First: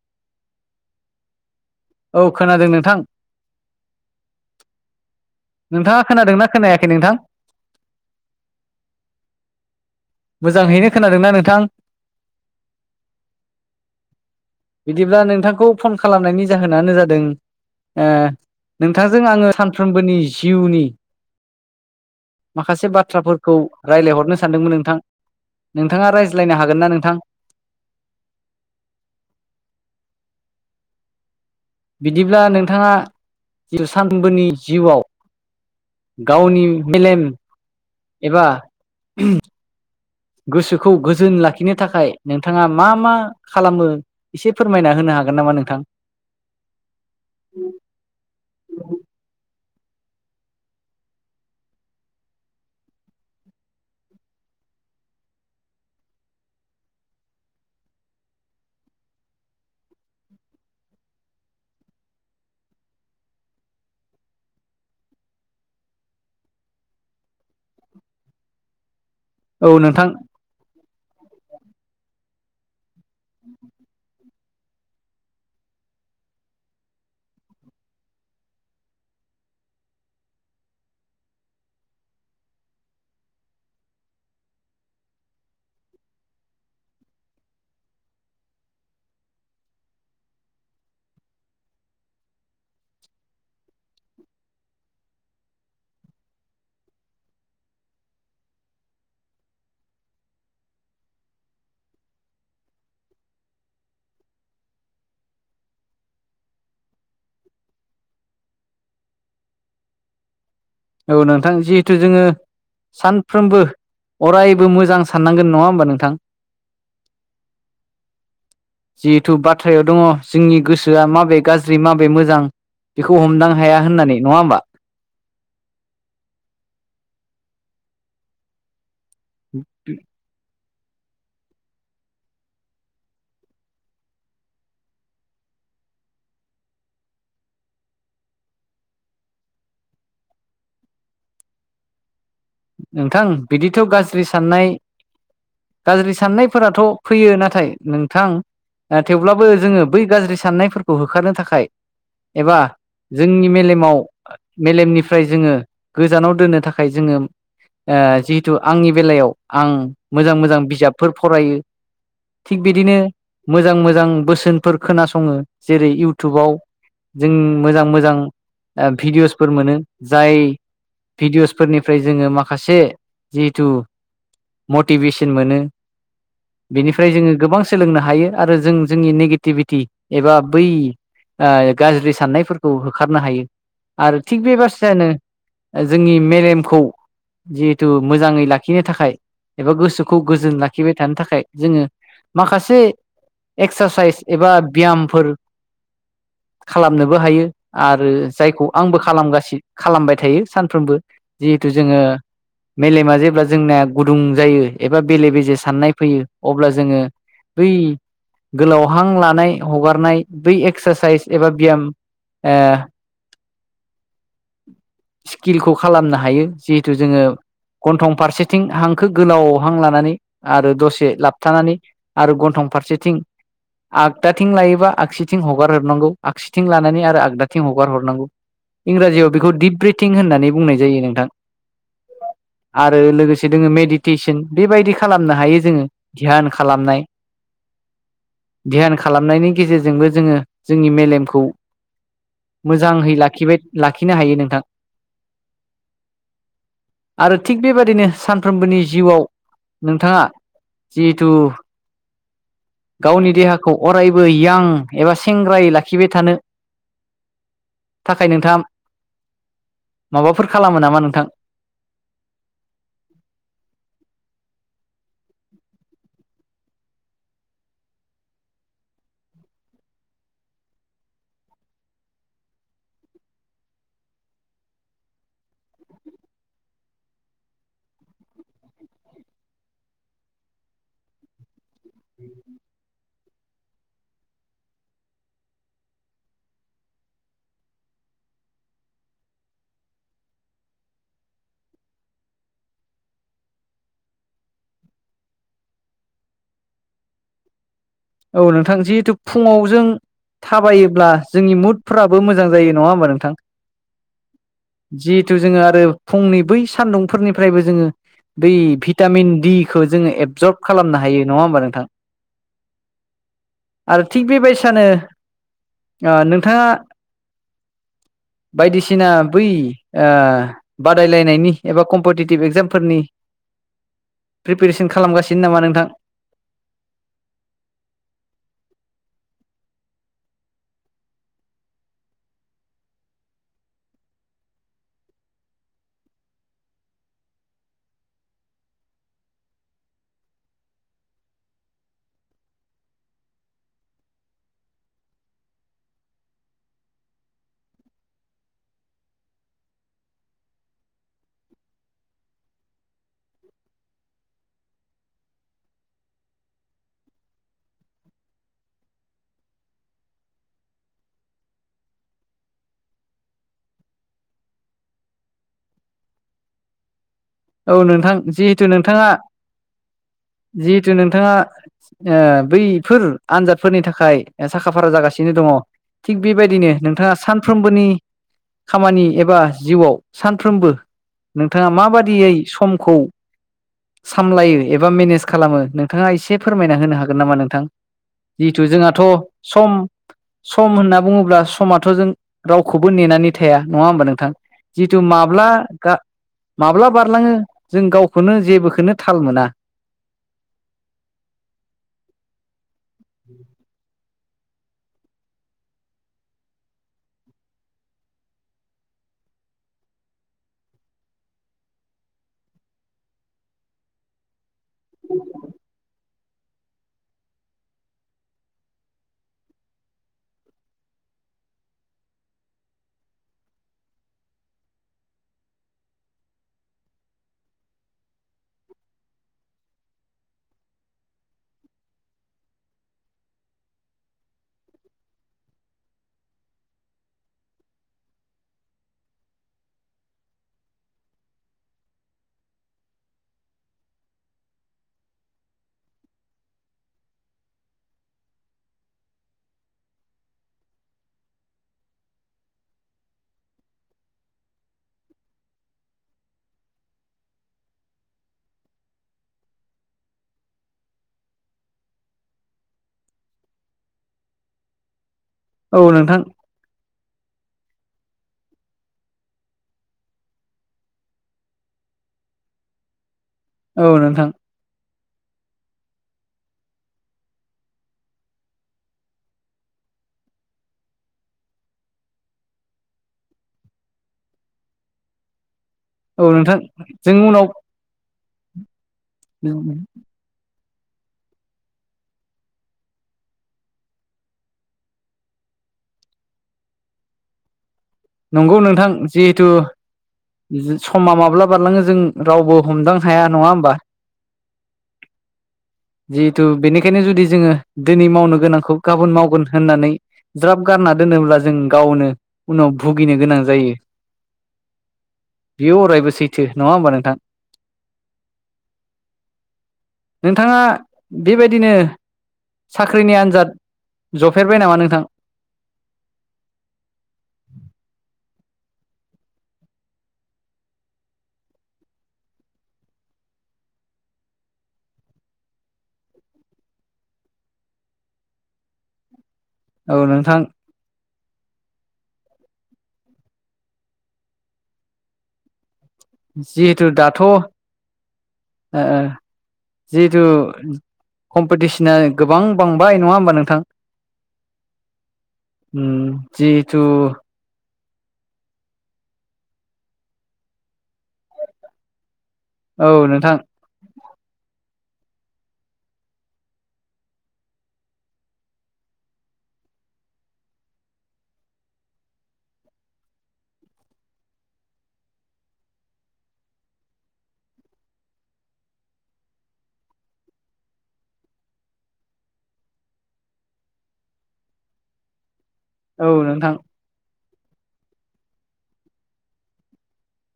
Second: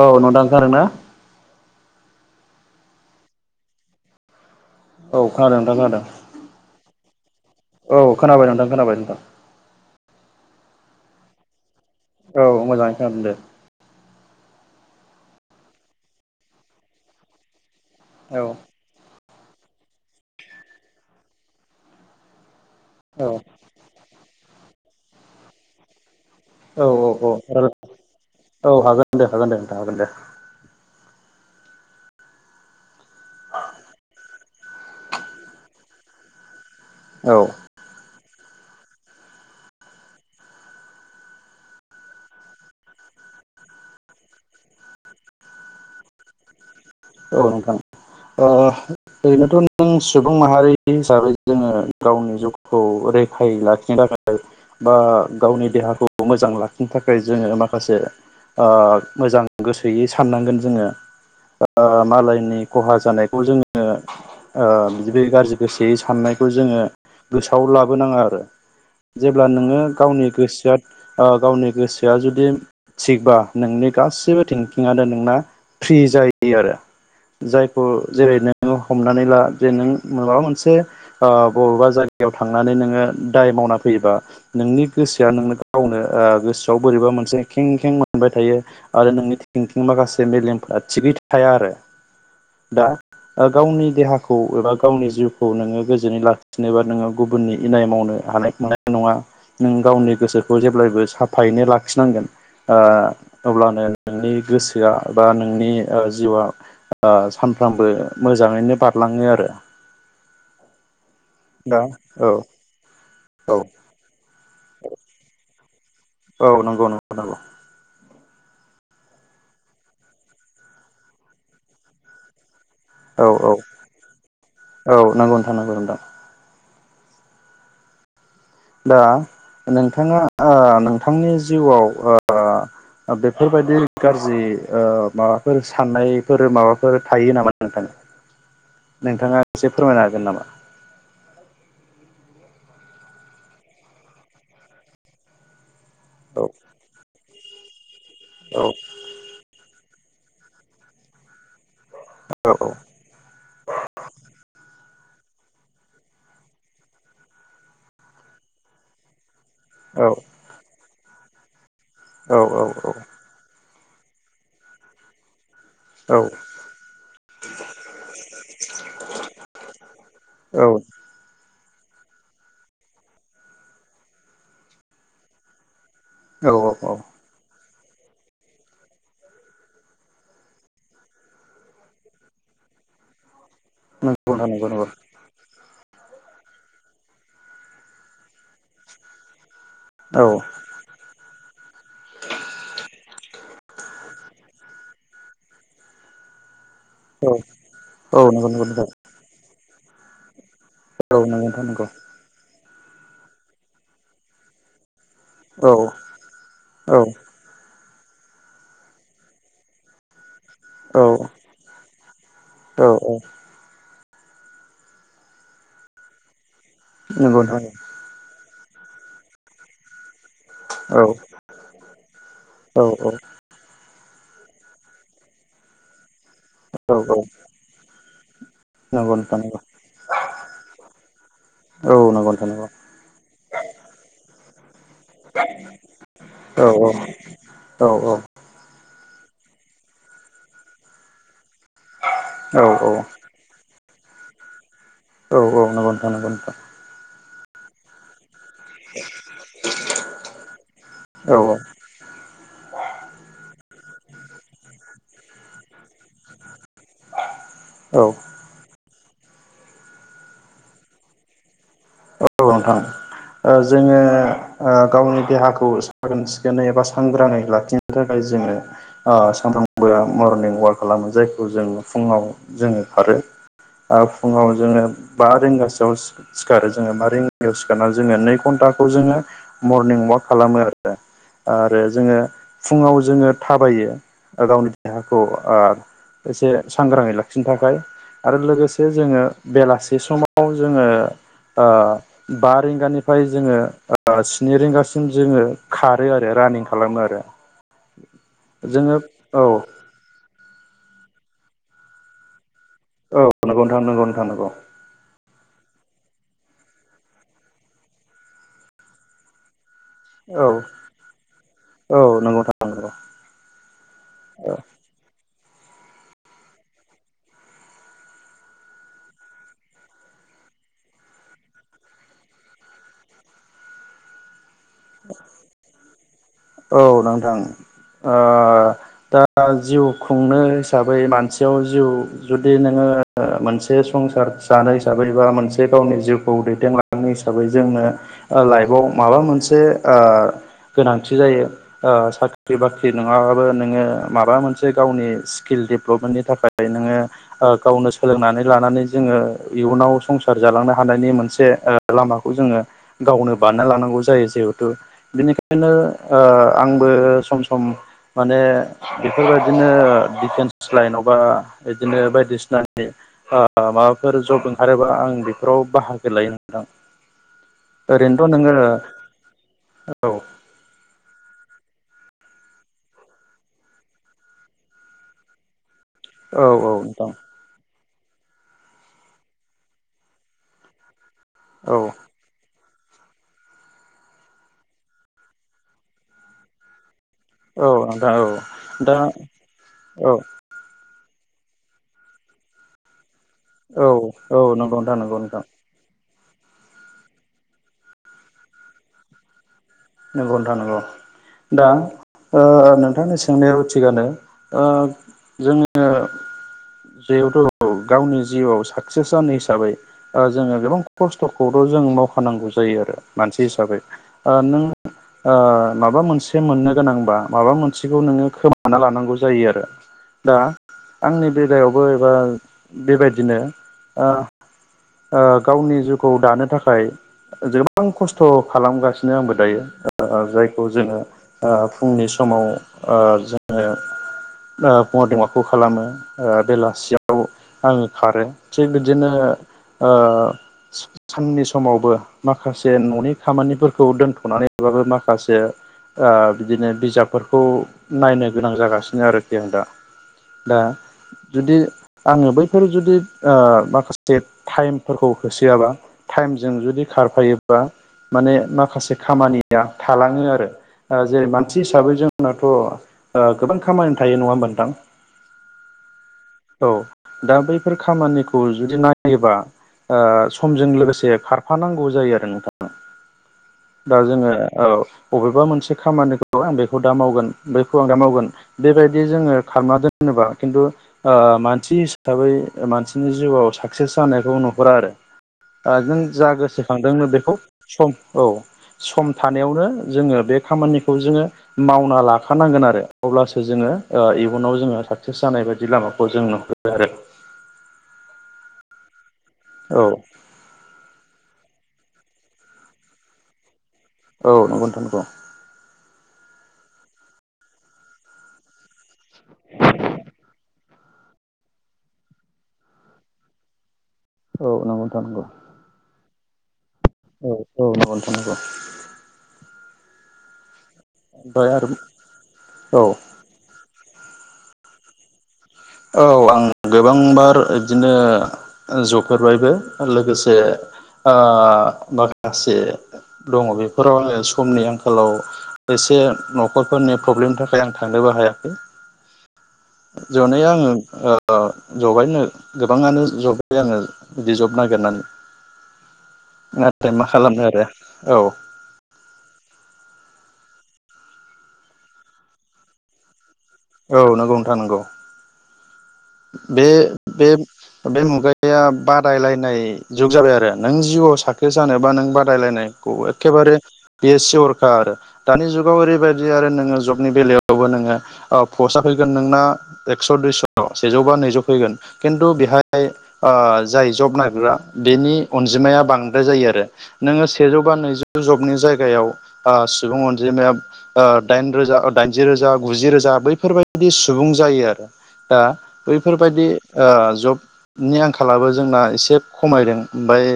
औ न'दां खोनादों ना? औ खोनादों नोंथां। [inaudible] औ खोनादों नोंथां खोनादों नोंथाङा खोनादोंना खोनायाखै नोंथां? औ खोनाबाय नोंथां खोनाबाय नोंथां। मोजांहैनो खोनादोंना नोंथां? औ मोजाङै खोनादोंदे। बिदिब्ला नोंथांखौ फन खालामनायनि जाहोनानो जादों औ। जों आङो सानफ्रोमबोनि जिउनि माखासे औ बाथ्राफोरखौ रायलायहरनो सानदोंमोन नोंथां। नोंथाङा रायज औ औ औ रायल औ हागोन दे हागोन दे नोंथां हागोन दे। बिदिब्ला नोंथाङा जि सानबोनि जिउआव गावनि मेलेम औ एबा गोसोखौ गोजोन लाखिनो थाखाय नोंथाङा मा मा खालामो एसे फोरमायना होनो हा हागोन नामा नोंथां? औ नोंथां अह ओरैनोथ' जों सुबुं माहारि हिसाबै जोङो गावनि जिउखौ रैखायै लाखिनो थाखाय बा गावनि देहाखौ मोजां लाखिनो थाखाय जोङो माखासे ओ मोजां गोसोयै साननांगोन जोङो ओ मालायनि खहा जानायखौ जोङो ओ बिदि गाज्रि गोसोयै साननायखौ जोङो गोसोआव लाबोनाङा आरो। जेब्ला औ नोङो नोंथां गावनि गोसोआत ओ गावनि गोसोआ जुदि थिगबा नोंनि गासैबो थिंकिंआनो नोंना फ्रि जायो आरो। जायखौ जेरै नोङो हमनानै ला जे नों माबा मोनसे ओ बबेबा जाय गायाव थांनानै नोङो दाय मावना फैयोबा नोंनि गोसोआ नों गावनो ओ गोसोआव बोरैबा मोनसे खें खें मोनबाय थायो आरो नोंनि थिंकिं माखासे मेलेमफोरा थिगै था थाया आरो। दा गावनि देहाखौ एबा गावनि जिउखौ नोङो गोजोनै लाखिनोबा नोङो गुबुन गुबुननि इनाय मावनो हानायनाय नङा नों गावनि गोसोखौ जेब्लायबो साफायैनो लाखिनांगोन ओ अब्लानो नोंनि गोसोआ बा नोंनि ओ जिउआ ओ सानफ्रामबो मोजाङैनो बारलाङो आरो। औ नोंथां दा जिहेथु जोङो औ औ सानफ्रोमबो अरायबो मोजां साननांगोन नङा होमबा नोंथां? माव दांग [unintelligible] जिहेथु बाथ्रायाव दङ जोंनि गोसोआ माबे गाज्रि माबे मोजां बेखौ औ औ हमदां हाया होननानै नङा होमबा? औ नंगौ नोंथां नंगौ नोंथां दा नोंथाङा ओ नोंथांनि जिउआव ओ बेफोरबायदि गाज्रि ओ माबाफोर साननायफोर माबाफोर थायो नामा नोंथां? नोंथाङा एसे फोरमायनो हागोन नामा? [inaudible] नोंथां बिदिथ' गाज्रि साननाय गाज्रि औ साननायफोराथ' फैयो नाथाय नाथाय नोंथां औ थेवब्लाबो जोङो बै गाज्रि साननायफोरखौ होखारनो थाखाय एबा औ जोंनि मेलेमाव मेलेमनि निफ्राय जोङो गोजानाव दोननो थाखाय जोङो ओ जिहेथु आंनि बेलायाव आं औ मोजां मोजां बिजाबफोर फरायो औ थिग औ औ बिदिनो मोजां मोजां बोसोनफोर खोनासङो जेरै इउटुबाव जों मोजां मोजां भिडिय'सफोर मोनो जाय भिडिअ'स फोरनिफ्राय जोङो माखासे जिहेथु मटिभेसन मोनो। औ औ औ बेनिफ्राय जोङो गोबां सोलोंनो हायो आरो जों जोंनि नेगेटिभिटि एबा बै आ गाज्रि साननायफोरखौ होखारनो हायो आरो नंगौ थिग नोंथां बे नंगौ नंगौ बासथायानो जोंनि मेलेमखौ जिहेथु मोजाङै लाखिनो थाखाय एबा गोसोखौ औ गोजोन लाखिबाय थानो थाखाय जोङो माखासे एक्सारसाइज एबा व्यामफोर खालामनोबो हायो आरो औ नंगौ जायखौ नंगौ नोंथां आंबो खालामगासि खालामबाय थायो सानफ्रोमबो औ नंगौ नोंथां जिहेथु नंगौ जोङो मेलेमा जेब्ला जोंनिया गुदुं जायो ए बा बेले बेजे औ साननाय फैयो अब्ला औ जोङो बै गोलावहां लानाय हगारनाय ब औ एक्सारसाइस एबा बियाम औ औ स्किलखौ खालामनो हायो जिहेथु जोङो नंगौ नोंथां गन्थं फारसे थिं हांखो गोलाव हां लानानै आरो औ दसे लाबथानानै आरो गन्थं औ फारसेथिं आगदाथिं लायोबा आगसिथिं हगार हरनांगौ आगसिथिं लानानै औ आरो आगदाथिं हगार हरनांगौ नंगौ इंराजियाव नोंथां बेखौ नंगौ दिप ब्रिथिं होननानै बुंनाय जायो नोंथां। औ नंगौ नोंथां नंगौ आरो लोगोसे दोङो मेडिटेसन बेबायदिखो खालामनो हायो जोङो ध्यान औ खालामनाय औ ध्यान। खालामनायनि गेजेरजोंबो जोङो जोंनि मेलेमखौ औ औ मोजांहै लाखिबाय लाखिनो हायो नोंथां। औऔ नंगौ नोंथां नंगौ नोंथां। आरो थिग बेबायदिनो सान सानफ्रोमबोनि जिउआव नोंथाङा जिहेथु औ गावनि देहाखौ अरायबो यां एबा सेंग्रायै लाखिबाय थानो। औ थाखाय नोंथाङा माबाफोर खालाम नामा नोंथां? औ नोंथां अ जोङो अ गावनि देहाखौ साखोन सिखोनै एबा सांग्राङै लाखिनो थाखाय जोङो अ सानफ्रामबो हामबोआ मर्निं अवाक खालामो जायखौ जों फुङाव जोङो खारो अ फुङाव जोङो बा रिंगासोआव सि सिखारो जोङो मारैयाव सिखारनानै जोङो नै घन्टाखौ जोङो मर्निं ववाक खालामो आरो। आरो जोङो फुङाव जोङो थाबायो अ गावनि देहाखौ आ एसे सांग्राङै लाखिनो थाखाय आरो लोगोसे जोङो बेलासि समाव जोङो आ बा रिंगानिफ्राय जोङो आ स्नि रिंगासिम जोङो खारो आरो। रानिं खालामो आरो लव औ नोंथां जिहेतु फुङाव जों थाबायोब्ला जोंनि मुदफोराबो मोजां जायो नङा होमबा औ नोंथां नंगौ नोंथां नंगौ नोंथां नंगौ जि तु जोङो आरो फुंनि बै सान्दुंफोरनिफ्रायबो जोङो बै भिटामिन दि खौ जोङो औ एबजर्ब खालामनो हायो नङा होमबा नोंथां औ नंगौ नोंथां नंगौ आरो थिग बेबायसानो अ नोंथाङा [inaudible] बायदिसिना बै आ बादायलायनायनि एबा कम्पिटिटिभ एग्जामफोरनि प्रिपेरेसन खालामगासिनो नामा नोंथां? औ नोंथां अ दा जिउ खुंनो हिसाबै मानसियाव जिउ जुदि नोङो। अ मोनसे संसार जानो हिसाबै बा मोनसे गावनि जिउखौ दैदेनलांनो हिसाबै जोंनो। अ लाइआव माबा मोनसे ओ गोनां थि जायो अ साख्रि बाख्रि नङाबाबो नोङो माबा मोनसे गावनि स्किल डेभेलप नि थाखाय नोङो गावनो सोलोंनानै लानानै जोङो इयुनाव संसार जालांनो हानायनि। मोनसे ओ लामाखौ जोङो गावनो बानायना लानांगौ जायो जिहेथु बेनिखायनो ओ आंबो सम सम माने बेफोरबायदिनो डिफेन्स लाइनाव माबा बिदिनो बायदिसिनानि ओ माबाफोर जब ओंखारोबा आं बेफोराव बाहागो लायो नोंथां औ नोंथां ओरैनोथ' जिहेथु नोङो औ नोंथाङा जिहेथु नोंथा नोंथाङा ओ बैफोर आनजादफोरनि थाखाय साखा फारा जागासिनो दङ थिग औ बेबायदिनो औ नोंथां नोंथाङा सानफ्रोमबोनि खामानि एबा जिउआव सानफ्रोमबो नोंथाङा औ माबादि समखौ सामलायो एबा मेनेज खालामो नोंथाङा एसे फोरमायना होनो हागोन हागोनना मा नोंथां औ औ जिहेथु दा जोंहाथ सम औ सम होनना बुंङोब्लाथ बुङोब्ला समाथ' जों रावखौबो नेनानै थाया नङा होमबा नोंथां औ औ नंगौ जिथु नोंथां नंगौ नोंथां मा‌गा माब्ला बारलाङो जों गावखौनो जेबोखौनो थाल मोना। नंगौ नोंथां नंगौ दा ओ नोंथांनि सोंनायाव थिगानो ओ जोङो जिहेथु गावनि जिउआव साक्सेस जानाय हिसाबै ओ जोङो गोबां खस्थ'खौथ'' जों मावखानांगौ जायो मानसि हिसाबै ओ नों ओ माबा मोनसे मोननो गोनांबा माबा मोनसेखौ नोङो खोमाना लानांगौ जायो आरो दा आंनि बेलायावबो एबा बेबायदिनो ओ गावनि जिउखौ दानो थाखाय गोबां खस्थ' खालामगासिनो आंबो दायो ओ जायखौ जोङो ओ फुंनि समाव ओ जोङो ओ मरनिं वाकखो खालामो बेलासियाव आङो खारो थिग बिदिनो ओ साननि समावबो माखासे न'नि खामानिफोरखौ दोनथ'नानै मबाबो माखासे ओ बिदिनो बिजाबफोरखौ नायनो गोनां जागासिनो आरोखि आं दा दा जुदि आङो बैफोर जुदि ओ माखासे टाइमफोरखौ होसोआबा टाइमजों जुदि खारफायोबा माने माखासे खामानि या थालाङो आरो ओ जेरै मानसि हिसाबै जोंनाथ' ओ गोबां खामानि थायो नङा होम नोंथां औ नोंथां औ दा बैफोर खामानिखौ खौ जुदि नायोबा समजों ओ लोगोसे खारफानांगौ जायो आरो नोंथाङा औ नोंथां औ अबेबा मोनसे खामानिखौ आं बेखौ दा मावगोन बेखौ आं दा मावगोन बेबायदि जोङो खालाम दोनोबा खिन्थु ओ मानसि हिसाबै मानसिनि जिउआव साक्सेस जानायखौ नुहरा आरो [inaudible] ओ जों जा औ नोंथां गोसोखांदों जों बेखौ उनाव सम औ सम थानायावनो जोङो बे खामानिखौ जोङो मावना लाखानांगोन आरो अब्लासो जोङो ओ इयुनाव जोङो साक्सेस जानाय बेबायदि लामाखौ जों नुहुरो आरो [inaudible] नंगौ नोंथां जिहेथु औ जो समा माब्ला बारलाङो जों रावबो हमदांनो हाया नङा होमबा औ नंगौ नोंथां‌ नंगौ जिहेथु बेनिखायनो जुदि जोङो दिनै मावनो गोनांखौ गाबोन मावगोन होननानै ज्राब गारना दोनोब्ला जों गावनो उनाव भुगिनो गोनां जायो औ नांगौ नोंथां नंगौ बेयो अरायबो सैथो नङा होमबा नोंथां औ औ नंगौ नोंथां नंगौ नोंथाङा ओमफ्राय आरो बेबायदिनो औ साख्रिनि आन्जाद जफेरबाय नामा नोंथां औ आं गोबांबार बिदिनो ओ जफेरबायबो लोगोसे ओ माखासे दङ बेफोराव आङो समनि आंखालाव एसे न'खरफोरनि प्रब्लेमनि थाखाय आं थांनोबो हायाखै औ नोंथां ओ जबैनो गोबाङानो जब आङो बिदि जब नागिरनानै जिहेथु नाथाय मा दाथ'ओ खालामनो आरो औ जिहेथु कम्पिटिसना गोबां बांबाय नङा होमबा नों औ नोंगौ नोंथां नांगौ उम जिहेथु बे बे मुगाया बादायलायनाय जुग जाबाय आरो नों जिउआव साकसेस जानोबा नों बादायलायनायखौ औ नोंथां एखेबारे बेयो सिउरखा आरो दानि जुगाव ओरैबायदि आरो नोङो जबनि बेलायावबो नोङो पस्टआ फैगोन नोंना एस' दुइस'ल सेजौ बा नैजौ फैगोन खिन्थु बेहाय जाय जब नागिर्रा बेनि अनजिमाया बांद्राय जायो आरो नोङो सेजौ बा नैजौ जबनि जायगायाव ओ सुबुं अनजिमाया ओ दाइन रोजा दाइनजि रोजा गुजि रोजा बैफोरबायदि सुबुं जायो आरो दा औ बैफोरबायदि नोंथां ओ जब नि आंखालाबो जोंना एसे खमायदों ओमफाय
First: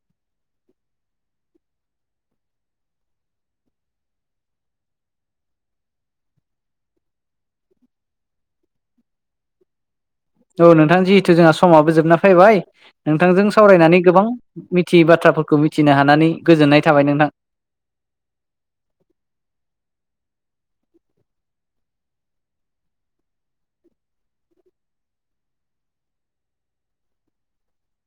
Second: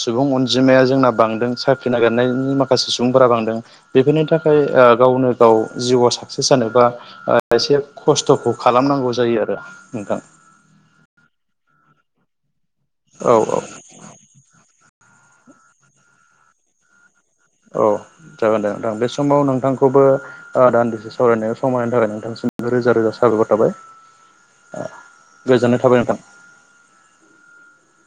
सुबुं अनजिमाया जोंना बां दों साख्रि नागिरनायनि माखासे सुबुंफोरा बांदों बेफोरनि थाखाय ओ गावनो गाव जिउआव साक्सेस सानोबा एसे खस्थ'खौ खालामनांगौ जायो आरो नोंथां औ नोंथां जिहेथु जोंहा समाबो जोबना फैबाय औ नोंथांजों औ सावरायनानै गोबां मि थि बाथ्राफोरखौ मिथिनो हानानै गोजोननाय थाबाय नोंथां औ जागोन जे नोंथां बे समाव नोंथांखौबो ओ दान्दिसे सावरायनायाव समहोनो थाखाय नोंथांसिम रोजा रोजा साबायखर थाबाय गोजोननाय थाबाय नोंथां [inaudible]